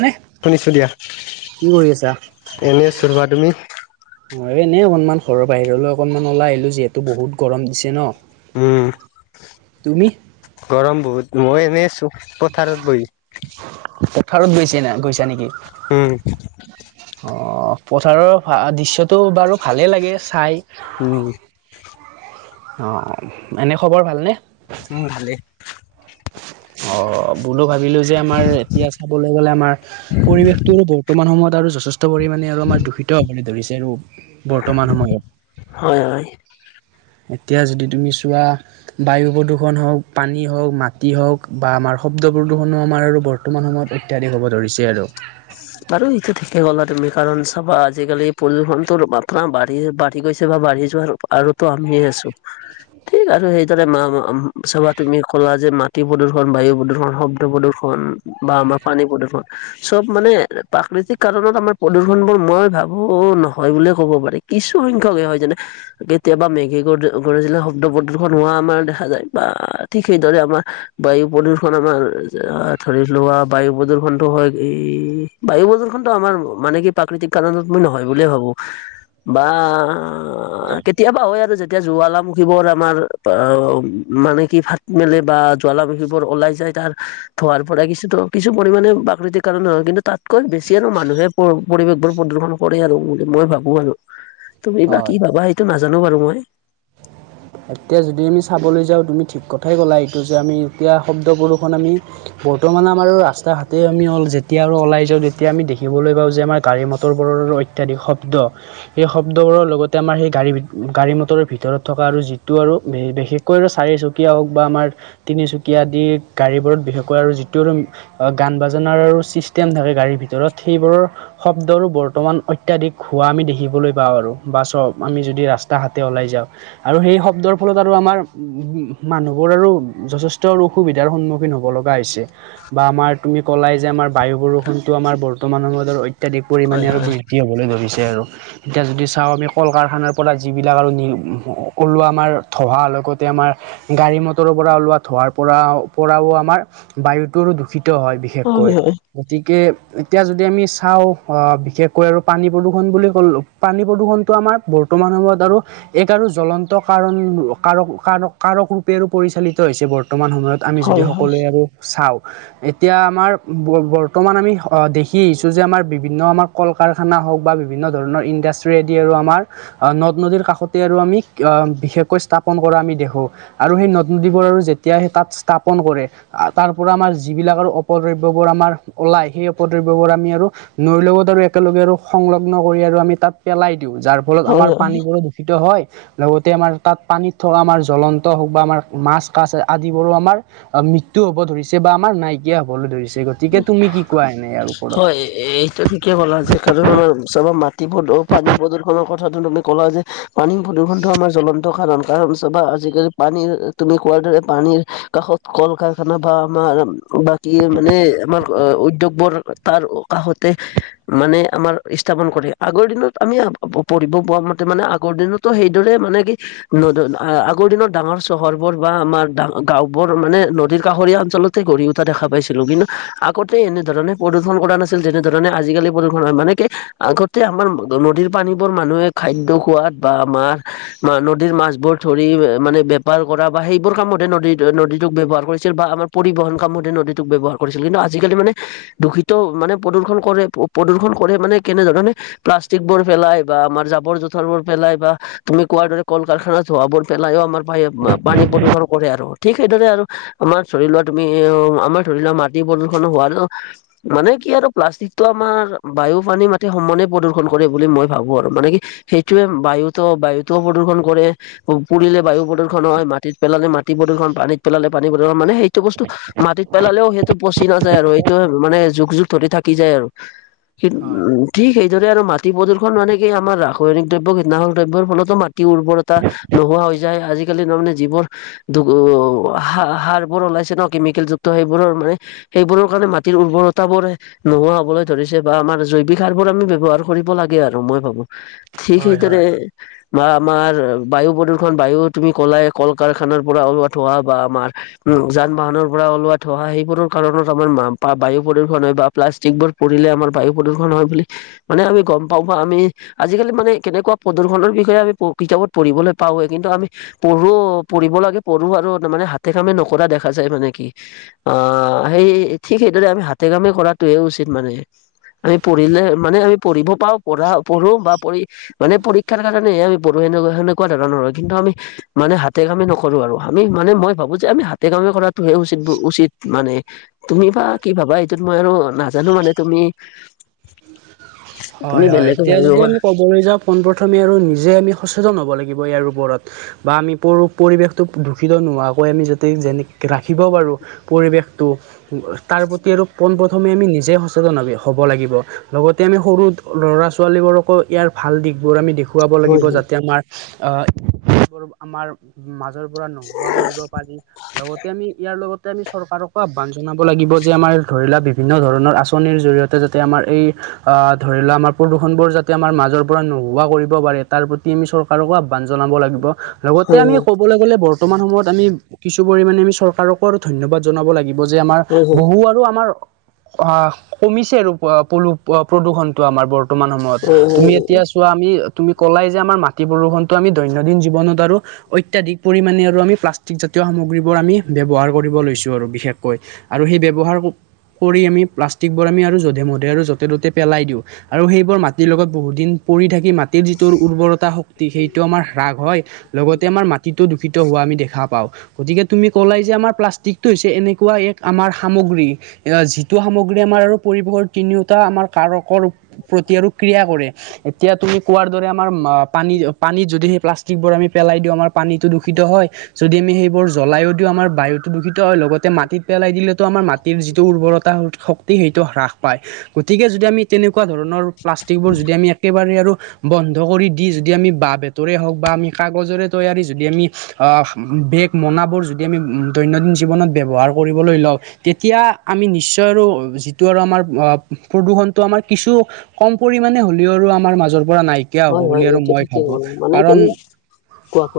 নে শুনিছোঁ দিয়া কি কৰি আছা? এনে চোৰবা তুমি ম এনে অকনমান ঘৰৰ বাহিৰলৈ অকনমান ওলাই আহিলোঁ যিহেতু বহুত গৰম দিছে ন। উম। তুমি? গৰম বহুত মই এনেই আছোঁ পথাৰত বহি পথাৰত গৈছিলা গৈছা নেকি। উম। অ', পথাৰৰ ভা দৃশ্যটো বাৰু ভালে লাগে চাই। উম। অ', এনেই খবৰ ভালনে? অ', ভালেই। অ', বোলো ভাবিলোঁ যে আমাৰ এতিয়া চাবলৈ গ'লে আমাৰ পৰিৱেশটো বৰ্তমান সময়ত আৰু যথেষ্ট পৰিমাণে আৰু আমাৰ দূষিত হ'বলৈ ধৰিছে আৰু। বৰ্তমান হয় সময়ত হয় এতিয়া যদি তুমি চোৱা বায়ু প্ৰদূষণ হওক, পানী হওক, মা টি হওক বা আমাৰ শব্দ প্ৰদূষণো আমাৰ আৰু বৰ্তমান সময়ত অত্যাধিক হ'ব ধৰিছে আৰু। বাৰু ইটো ঠিকেই কলা আৰু তুমি কাৰণ চাবা আজিকালি প্ৰদূষণতো মাত্ৰা বাঢ়ি বা ঢ়ি গৈছে বা বাঢ়ি যোৱাৰ আৰুতো আমিয়ে আছো ঠিক আৰু সেইদৰে মা- মা চাবা তুমি ক'লা যে মাটি প্ৰদূষণ, বায়ু প্ৰদূষণ হওক ত প্ৰদূষণ বা আমাৰ পানী প্ৰদূষণ চব মানে প্ৰাকৃতিক কাৰণত আমাৰ প্ৰদূষণবোৰ মই ভাবোঁ নহয় বুলিয়ে ক'ব পাৰি। কিছু সংখ্যকে হয় যেনে কেতিয়াবা মেগী গ গৰিজিলে শব্দ প্ৰদূষণ হোৱা আমাৰ দেখা যায় বা ঠিক সেইদৰে আমাৰ বায়ু প্ৰদূৰ্ষণ আমাৰ যে আ ধৰি লোৱা বায়ু প্ৰদূষণটো হয় এই বায়ু প্ৰদূষনটো আমাৰ মানে কি প্ৰাকৃতিক কাৰণত মই নহয় বুলিয়ে ভাবো। বা কেতিয়াবা হয় আৰু যেতিয়া জ্বালামুখীবোৰ আমাৰ অ মানে কি ফাট মেলে বা জ্বালামুখীবোৰ ওলাই যায় তাৰ থোৱাৰ পৰাই কিছুটো কিছু পৰিমাণে প্ৰাকৃতিক কাৰো নহয় কিন্তু তাতকৈ বেছি আৰু মানুহে পৰ পৰিৱেশবোৰ প্ৰদূষন কৰে আৰু বুলি মই ভাবো আৰু। তুমি বা কি হয় ভাবা সেইটো নাজানো বাৰু মই। এতিয়া যদি আমি চাবলৈ যাওঁ তুমি ঠিক কথাই ক'লা, এইটো যে আমি এতিয়া শব্দ প্ৰদূষণ আমি বৰ্তমানে আমাৰ ৰাস্তা - ঘাটে আমি হল যেতিয়া আৰু ওলাই যাওঁ তেতিয়া আমি দেখিবলৈ পাওঁ যে আমাৰ গাড়ী - মটৰবোৰৰ অ ইত্যাদি শব্দ সেই শব্দবোৰৰ লগতে আমাৰ সেই গাড়ী- গাড়ী মটৰৰ ভিতৰত থকা আৰু যিটো আৰু বি বিশেষকৈ আৰু চাৰিচকীয়া হওক বা আমাৰ তিনিচুকীয়া আদি গাড়ীবোৰত বিশেষকৈ আৰু যিটোৰ অ গান বাজানাৰো চিষ্টেম থাকে গাড়ীৰ ভিতৰত সেইবোৰৰ শব্দৰো বৰ্তমান অত্যাধিক হোৱা আমি দেখিবলৈ পাওঁ আৰু বাচৰ, আমি যদি ৰাস তা ঘাটে ওলাই যাওঁ। আৰু সেই শব্দৰ ফলত আৰু আমাৰ উম মানুহবোৰ আৰু যথেষ্ট আৰু অসুবিধাৰ সন্মুখীন হ'ব ল গা হৈছে বা আমাৰ তুমি ক'লাই যে আমাৰ বায়ু প্ৰদূষণটো আমাৰ বৰ্তমান সময়ৰ অত্যাধিক পৰিমাণে হয় আৰু হয় বৃদ্ধি হবলৈ ধৰিছে আৰু। এতিয়া যদি চাওঁ আমি কল কাৰখানাৰ পৰা যিবিলাক আৰু নি ম ওলোৱা আমাৰ ধোঁৱাৰ লগতে আমাৰ গাড়ী মটৰৰ পৰা ওলোৱা ধোঁৱাৰ পৰাও পৰাও আমাৰ বায়ুটো দূষিত হয়। বিশ শেষকৈ। গতিকে এতিয়া যদি আমি চাওঁ অ বিশেষকৈ আৰু পানী প্ৰদূৰ্ষণ বুলি কলো পানী প্ৰদূষণটো আমাৰ বৰ্তমান সময়ত আৰু এক আৰু জ্বলন ত কাৰণ কাৰ- কাৰ- কাৰকৰূপে আৰু পৰিচালিত হৈছে বৰ্তমান সময়ত। আমি যদি হয় সকলোৱে আৰু চাওঁ। এতিয়া আমাৰ ব বৰ্তমান আমি হ দেখি আহিছোঁ যে আমাৰ বিভিন্ন আমাক কল কাৰখানা হওক বা বিভিন্ন ধৰণৰ ইণ্ডাষ্ট্ৰিয়েদি আৰু আমাৰ আ নদ - নদীৰ কাষতে আৰু আমি কিয়ম বিশেষকৈ স্থাপন কৰা আমি দেখো, আৰু সেই নদ - নদীবোৰ আৰু যেতিয়াই তাত স্থাপন কৰে আ তাৰ পৰা আমাৰ যিবিলাক আৰু অপদ্ৰব্যবোৰ আমাৰ ওলাই সেই অপদ্ৰব্যবোৰ আমি আৰু নৈৰ লগত আৰু একেলগে আৰু সংলগ্ন কৰি আৰু আমি তাত পেলাই দিওঁ। যাৰ ফলত হয় আমাৰ হয় পানীবোৰো দূষিত হয় লগতে আমাৰ তাত পানীত থকা আমাৰ জ্বলন্ত হওক বা আমাৰ মাছ- কাছ আদিবোৰো আমাৰ অ মৃত্যু হব ধৰিছে বা আমাৰ নাইকিয়া হবলৈ ধৰিছে গতিকে তুমি কি কোৱা এনে ইয়াৰ এ ওপৰত? এইটো [unintelligible] কে কলা যে কাৰণ আমাৰ চাবা মাটি প্ৰদ পানী প্ৰদূষণৰ কথাটো তুমি ক'লা যে পানী প্ৰদূষণটো আমাৰ জ্বলন্ত কাৰণ কাৰণ চাবা আজিকালি পানীৰ তুমি কোৱাৰ দৰে পানীৰ কাষত কল কাৰখানা বা আমাৰ বাকীয়ে মানে আমাৰ আ উদ্যোগবোৰ তাৰ কাষতে মানে আমাৰ স্থাপন কৰে আগৰ দিনত আমি পঢ়িব পোৱা মতে মানে আগৰ দিনত তো' সেইদৰে মানে কি নদন আগৰ দিনৰ ডাঙৰ চহৰবোৰ বা আমাৰ ডা গাঁওবোৰ মানে নদীৰ কাষৰীয়া অঞ্চলত গঢ়ি উঠা দেখা পাইছিলোঁ কিন্তু আগতে এনেধৰণে প্ৰদূৰ্ষন কৰা নাছিল যেনেধৰণে আজিকালি প্ৰদূষণ হয় মানে কি আগত তে আমাৰ নদীৰ পানীবোৰ মানুহে খাদ্য খোৱাত বা আমাৰ নদীৰ মাছবোৰ ধৰি মানে বেপাৰ কৰা বা সেইবোৰ কামতে নদী নদীটোক ব্যৱহাৰ কৰিছিল বা আমাৰ পৰিবহন কামতে নদীটোক ব্যৱহাৰ কৰিছিল কিন্তু আজিকালি মানে দূষিত মানে প্ৰদূৰ্ষণ কৰে প্ৰদূষণ কৰে মানে কেনেধৰণে প্লাষ্টিক বোৰ পেলাই বা আমাৰ জাৱৰ জোথৰ বোৰ পেলাই বা তুমি কোৱাৰ দৰে কল কাৰখানাৰ ধোঁৱা বোৰ পেলাইও আমাৰ পানী প্ৰদূষণ কৰে আৰু ঠিক সেইদৰে আৰু আমাৰ ধৰি লোৱা তুমি আমাৰ ধৰি লোৱা মাটি প্ৰদূষণ হোৱাটো মানে কি আৰু প্লাষ্টিকটো আমাৰ বায়ু পানী মাটি সমানে প্ৰদূষণ কৰে বুলি মই ভাবো আৰু মানে কি সেইটোৱে বায়ুতো বায়ুতো প্ৰদূৰ্ষণ কৰে পুুৰিলে বায়ু প্ৰদূষণ হয় মাটিত পেলালে মা টি প্ৰদূষণ পানীত পেলালে পানী প্ৰদূৰ্ষণ মানে সেইটো বস্তু মাটিত পেলালেও সেই টো পচি নাযায় আৰু এইটো মানে যুগ যুগ ধৰি থাকি যায় আৰু হয় [unintelligible] ঠিক সেইদৰে আৰু মাটি প্ৰদূৰ্ষণ মানে কি আমাৰ ৰাসায়নিক দ্ৰব্য কীটনাশক দ্ৰব্যৰ ফলতো মাটিৰ উৰ্বৰতা নোহোৱা হৈ যায় আজিকালি তাৰ মানে যিবোৰ [unintelligible] সাৰ বোৰ ওলাইছে ন কেমিকেল যুক্ত সেইবোৰৰ মানে সেইবোৰৰ কাৰণে মাটিৰ উৰ্বৰতা বোৰে নোহোৱা হ'বলৈ ধৰিছে বা আমাৰ জৈৱিক সাৰবোৰ আমি ব্যৱহাৰ কৰিব লাগে আৰু মই ভাবোঁ ঠিক হয় হয় সেইদৰে বা আমাৰ বায়ু প্ৰদূৰ্ষণ বায়ু তুমি কলায়ে কল কাৰখানাৰ পৰা ওলোৱা ধোঁৱা বা আমাৰ উম যান বাহনৰ পৰা ওলোৱা ধোৱা সেইবোৰৰ কাৰণত আমাৰ মামপা বায়ু প্ৰদূষণ হয় বা প্লাষ্টিক বোৰ পুৰিলে আমাৰ বায়ু প্ৰদূৰ্ষণ হয় বুলি মানে আমি গম পাওঁ বা আমি আজিকালি মানে কেনেকোৱা প্ৰদূৰ্ষণৰ বিষয়ে আমি প কিতাপত পঢ়িবলৈ পাওঁৱে কিন্তু আমি পঢ়ো পঢ়িব লাগে পঢ়ো আৰু তাৰ মানে হাতে কামে নকৰা দেখা যায় মানে কি আ আ সেই ঠিক সেইদৰে আমি হাতে কামে কৰাটোৱে উচিত মানে আমি পঢ়িলে মানে আমি পঢ়িব পাওঁ পঢ়া পঢ়ো বা পঢ়ি মানে পৰীক্ষাৰ কাৰণেহে আমি পঢ়ো সেনেকোৱা সেনেকোৱা ধৰণৰ হয় কিন্তু আমি মানে হাতে কামে নকৰোঁ আৰু আমি মানে মই ভাবো যে আমি হাতে কামে কৰাটোহে উচিত উচিত মানে তুমি বা কি ভাবা এইটোত মই আৰু নাজানো মানে তুমি তুমি বেলেগো ভাবিব পাৰা। পঢ়ি যাওঁ পোনপ্ৰথমে আৰু নিজে আমি সচেতন হ'ব লাগিব ইয়াৰ ওপৰত বা আমি পৰু পৰিৱেশটোক দূষিত নোহোৱাকৈ আমি যদি যেনেকে ৰাখিব পাৰোঁ পৰিৱেশটো তাৰ প্ৰতি আৰু পোন প্ৰথমে আমি নিজে সচেতন হ'ব লাগিব লগতে আমি সৰু ল'ৰা ছোৱালীবোৰকো ইয়াৰ ভাল দিশবোৰ আমি দেখুৱাব লাগিব হয় যাতে আমাৰ আ [unintelligible] আমাৰ মাজৰ পৰা নোহোৱা কৰিব পাৰি, লগতে আমি ইয়াৰ লগত তে আমি চৰকাৰকো আহ্বান জনাব লাগিব যে আমাৰ ধৰি লোৱা বিভিন্ন ধৰণৰ আঁচনিৰ জৰিয়তে যাতে আমাৰ এই আ ধৰি লোৱা আমাৰ প্ৰদূষণবোৰ যাতে আমাৰ মাজৰ পৰা নোহোৱা কৰিব পাৰে, তাৰ প্ৰতি আমি চৰ কাৰকো আহ্বান জনাব লাগিব। লগতে আমি হয় ক'বলৈ গ'লে বৰ্তমান সময়ত আমি কিছু পৰিমাণে আমি চৰকাৰকো আৰু ধন্যবাদ জনাব লাগি ব যে আমাৰ হয় হয় বহু আৰু আমাৰ আঁ কমিছে আৰু আঁ পলু প্ৰ প্ৰদূষণটো আমাৰ বৰ্তমান সময়ত, হয় হয় হয় তুমি এতিয়া চো ৱা আমি তুমি ক'লাই যে, আমাৰ মাটি প্ৰদূৰ্ষণটো আমি দৈনন্দিন জীৱনত আৰু অত্যাধিক পৰিমাণে আৰু আমি প্লাষ্টিকজাতীয় সামগ্ৰীবোৰ আমি ব্যৱহাৰ কৰিব লৈছোঁ আৰু বিশেষকৈ। আৰু সেই ব্যৱহাৰ কৰি আমি প্লাষ্টিক বোৰ আমি আৰু যধে মধে আৰু য তে ততে পেলাই দিওঁ, আৰু সেইবোৰ মাটিৰ লগত বহুত দিন পৰি থাকি মাটিৰ যিটো উৰ্বৰতা শক্তি সেইটো আমাৰ হ্ৰাস হয়। লগতে আমাৰ মাটিটো দূষিত হোৱা আমি দেখা পাওঁ। গতিকে তুমি ক'লাই যে, আমাৰ প্লাষ্টিকটো হৈছে এনেকুৱা এক আমাৰ সামগ্ৰী যিটো সামগ্ৰী আমাৰ আৰু পৰিৱেশৰ তিনিওটা আমাৰ কাৰকৰ প্ৰতি আৰু ক্ৰিয়া কৰে। এতিয়া তুমি কোৱাৰ দৰে আমাৰ পানী পানীত যদি সেই প্লাষ্টিকবোৰ আমি পেলাই দিওঁ আমাৰ পানীটো দূষিত হয়। যদি আমি সেইবোৰ জ্বলাইও দিও আমাৰ বায়ুতটো দূষিত হয়, লগতে মাটিত পেলাই দিলেতো আমাৰ মাটিৰ যিটো উৰ্বৰতা শক্তি সেইটো হ্ৰাস পায়। গতিকে যদি আমি তেনেকুৱা ধৰণৰ প্লাষ্টিকবোৰ যদি আমি একেবাৰে আৰু বন্ধ কৰি দি যদি আমি বাঁহ বেতৰে হওক বা আমি কাগজৰে তৈয়াৰী যদি আমি আঁহ বেগ মনাবোৰ যদি আমি দৈনন্দিন জীৱনত ব্যৱহাৰ কৰিবলৈ লওঁ। তেতিয়া আমি নিশ্চয় আৰু যিটো আৰু আমাৰ অঁ প্ৰদূষণটো আমাৰ কিছু কম পৰিমানে হ'লেও আৰু আমাৰ মাজৰ পৰা নাই। কিয়া হয় হ'ব হয় হয় বুলি আৰু এইটো মই ঠিকেই ভাবো, হ'ল মানে কাৰণ কেনে কোৱা কোৱা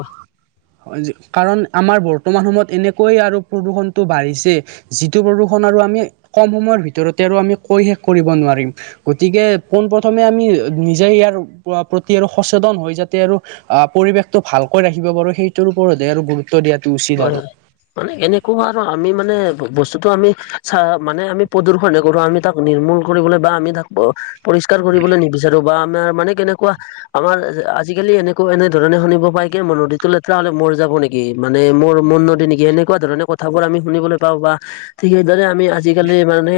কাৰণ আমাৰ বৰ্তমান সময়ত এনেকৈয়ে আৰু প্ৰদূষণটো বাঢ়িছে। যিটো প্ৰদূষণ আৰু আমি কম সময়ৰ ভিতৰতে আৰু আমি কৈ শেষ কৰিব নোৱাৰিম। গতিকে পোন প্ৰথমে আমি নিজে ইয়াৰ প্ৰতি আৰু সচেতন হয় যাতে আৰু আঁহ পৰিৱেশটো ভালকৈ ৰাখিব পাৰো সেইটোৰ ওপৰতহে আৰু গুৰুত্ব দিয়াটো উচিত হয় আৰু। হয় মানে এনেকুৱা আৰু আমি মানে বস্তুতটো আমি চা মানে আমি প্ৰদূশনে কৰো, আমি তাক নিৰ্মূল কৰিবলৈ বা আমি তাক পৰিষ্কাৰ কৰিবলৈ নিবিচাৰো, বা আমাৰ মানে কেনেকুৱা আমাৰ আজিকালি এনেকুৱা এনে ধৰণে শুনিব পায়গে মই নদীতো লেতেৰা হলে মৰ যাব নেকি। মানে মোৰ মোৰ নদী নেকি সেনেকুৱা ধৰণে কথাবোৰ আমি শুনিবলৈ পাওঁ বা ঠিক সেইদৰে আমি আজিকালি মানে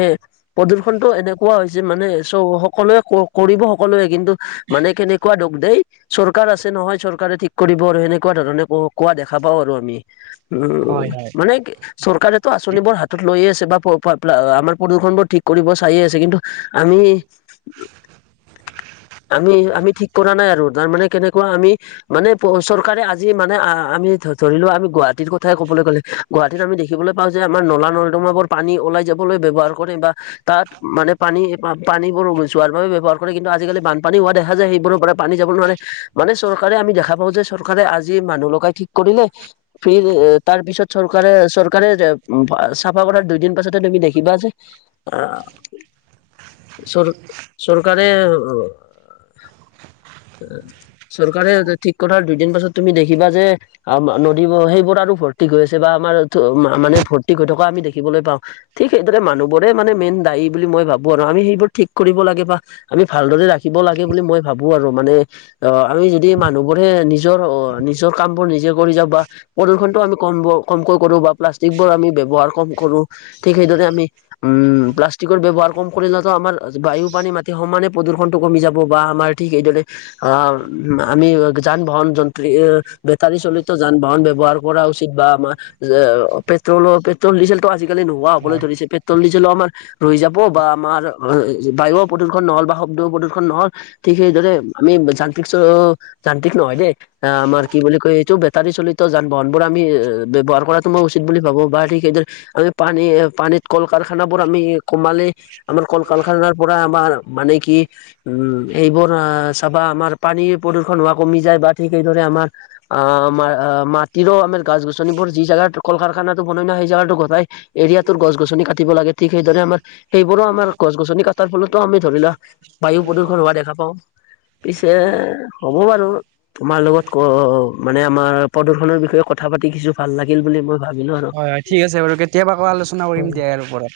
প্ৰদূ্ষণতটো এনেকুৱা হৈছে, মানে চ সকলোৱে কৰিব সকলোৱে কিন্তু মানে কেনেকুৱা দোষ দেই চৰকাৰ আছে নহয় চৰকাৰে ঠিক কৰিব আৰু সেনেকুৱা ধৰণে ক কোৱা দেখা পাওঁ আৰু। যি উম হয় হয় মানে চৰকাৰেতো আঁচনিবোৰ হাতত লৈয়ে আছে বা আমাৰ প্ৰ প্ৰ প্লালা আমাৰ প্ৰদূষনবোৰ ঠিক কৰিব চাই আছে, কিন্তু আমি আমি আমি ঠিক কৰা নাই আৰু, তাৰমানে কেনেকুৱা আমি মানে প চৰকাৰে আজি মানে আমি ধৰিলো আমি গুৱাহাটীৰ কথাই কবলৈ গলে গুৱাহাটীত আমি দেখিবলৈ পাওঁ যে আমাৰ নলা নৰ্দমাবোৰ পানী ওলাই যাবলৈ ব্যৱহাৰ কৰে বা তাত মানে পানী পানীবোৰ যোৱাৰ বাবে ব্যৱহাৰ কৰে কিন্তু আজিকালি বান পানী হোৱা দেখা যায়, সেইবোৰৰ পৰা পানী যাব নোৱাৰে মানে চৰকাৰে আমি দেখা পাওঁ যে চৰকাৰে আজি মানুহ লগাই ঠিক কৰিলে, ফিৰ তাৰ পিছত চৰকাৰে চৰকাৰে চাফা কৰাৰ দুইদিন পাছতে তুমি দেখিবা যে অ অ চৰু চৰকাৰে চৰকাৰে ঠিক কথাৰ দুদিন পাছত তুমি দেখিবা যে নদী সেই বোৰ আৰু ফৰ গৈ আছে বা আমাৰ মানে ভৰ্তি হৈ থকা আমি দেখিবলৈ পাওঁ। ঠিক সেইদৰে মানুহবোৰে মানে মেইন দায়ী বুলি মই ভাবো আৰু আমি সেইবোৰ ঠিক কৰিব লাগে বা আমি ভালদৰে ৰাখিব লাগে বুলি মই ভাবো আৰু মানে অ আমি যদি মানুহবোৰে নিজৰ অ নিজৰ কাম বোৰ নিজে কৰি যাওঁ বা প্ৰদূষণতটো আমি কম কমকৈ কৰো বা প্লাষ্টিক বোৰ আমি ব্যৱহাৰ কম কৰোঁ। ঠিক সেইদৰে আমি উম প্লাষ্টিকৰ ব্যৱহাৰ কম কৰিলেঁতো আমাৰ বায়ু পানী মাটি সমানে প্ৰদূ্ষণ টো কমি যাব, বা আমাৰ ঠিক এইদৰে অ', আমি যান বাহন যন্ত্ৰ বেটাৰী চলিত যান বাহন ব্যৱহাৰ কৰা উচিত, বা আমাৰ পেট্ৰলৰ পেট্ৰল ডিজেলতো আজিকালি নোহোৱা হ'বলৈ হয় ধৰিছে, পেট্ৰল ডিজেলো আমাৰ ৰৈ যাব বা আমাৰ বায়ু প্ৰদূৰ্ষণ ন'হল বা শব্দ প্ৰদূৰ্ষণ ন'হল ঠিক সেইদৰে আমি যান্তিক নহয় দেই, আমাৰ কি বুলি কয় এইটো বেটাৰি চলিত যান বাহনবোৰ আমি ব্যৱহাৰ কৰাটো মই উচিত বুলি ভাবোঁ বা ঠিক সেইদৰে আমি পানী পানীত কল কাৰখানাবোৰ আমি কমালেই আমাৰ কল কাৰখানাৰ পৰা আমাৰ মানে কি উম এইবোৰ আহ চাবা আমাৰ পানী প্ৰদূষণ হোৱা কমি যায় বা ঠিক সেইদৰে আমাৰ অ' আমাৰ মাটিৰো আমাৰ গছ গছনিবোৰ যি জাগাত কল কাৰখানাতো বনাই না সেই জেগাতো গোটেই এৰিয়াটোৰ গছ গছনি কাটিব লাগে, ঠিক সেইদৰে আমাৰ সেইবোৰো আমাৰ গছ গছনি কাটাৰ ফলতো আমি ধৰি লোৱা বায়ু প্ৰদূষণ হোৱা দেখা পাওঁ। পিছে হ'ব বাৰু, তোমাৰ লগত ক মানে আমাৰ প্ৰদূষনৰ বিষয়ে কথা পাতি কিছু ভাল লাগিল বুলি মই ভাবিলো আৰু হয় হয় ঠিক আছে বাৰু কেতিয়াবা আকৌ আলোচনা কৰিম দিয়া ইয়াৰ ওপৰত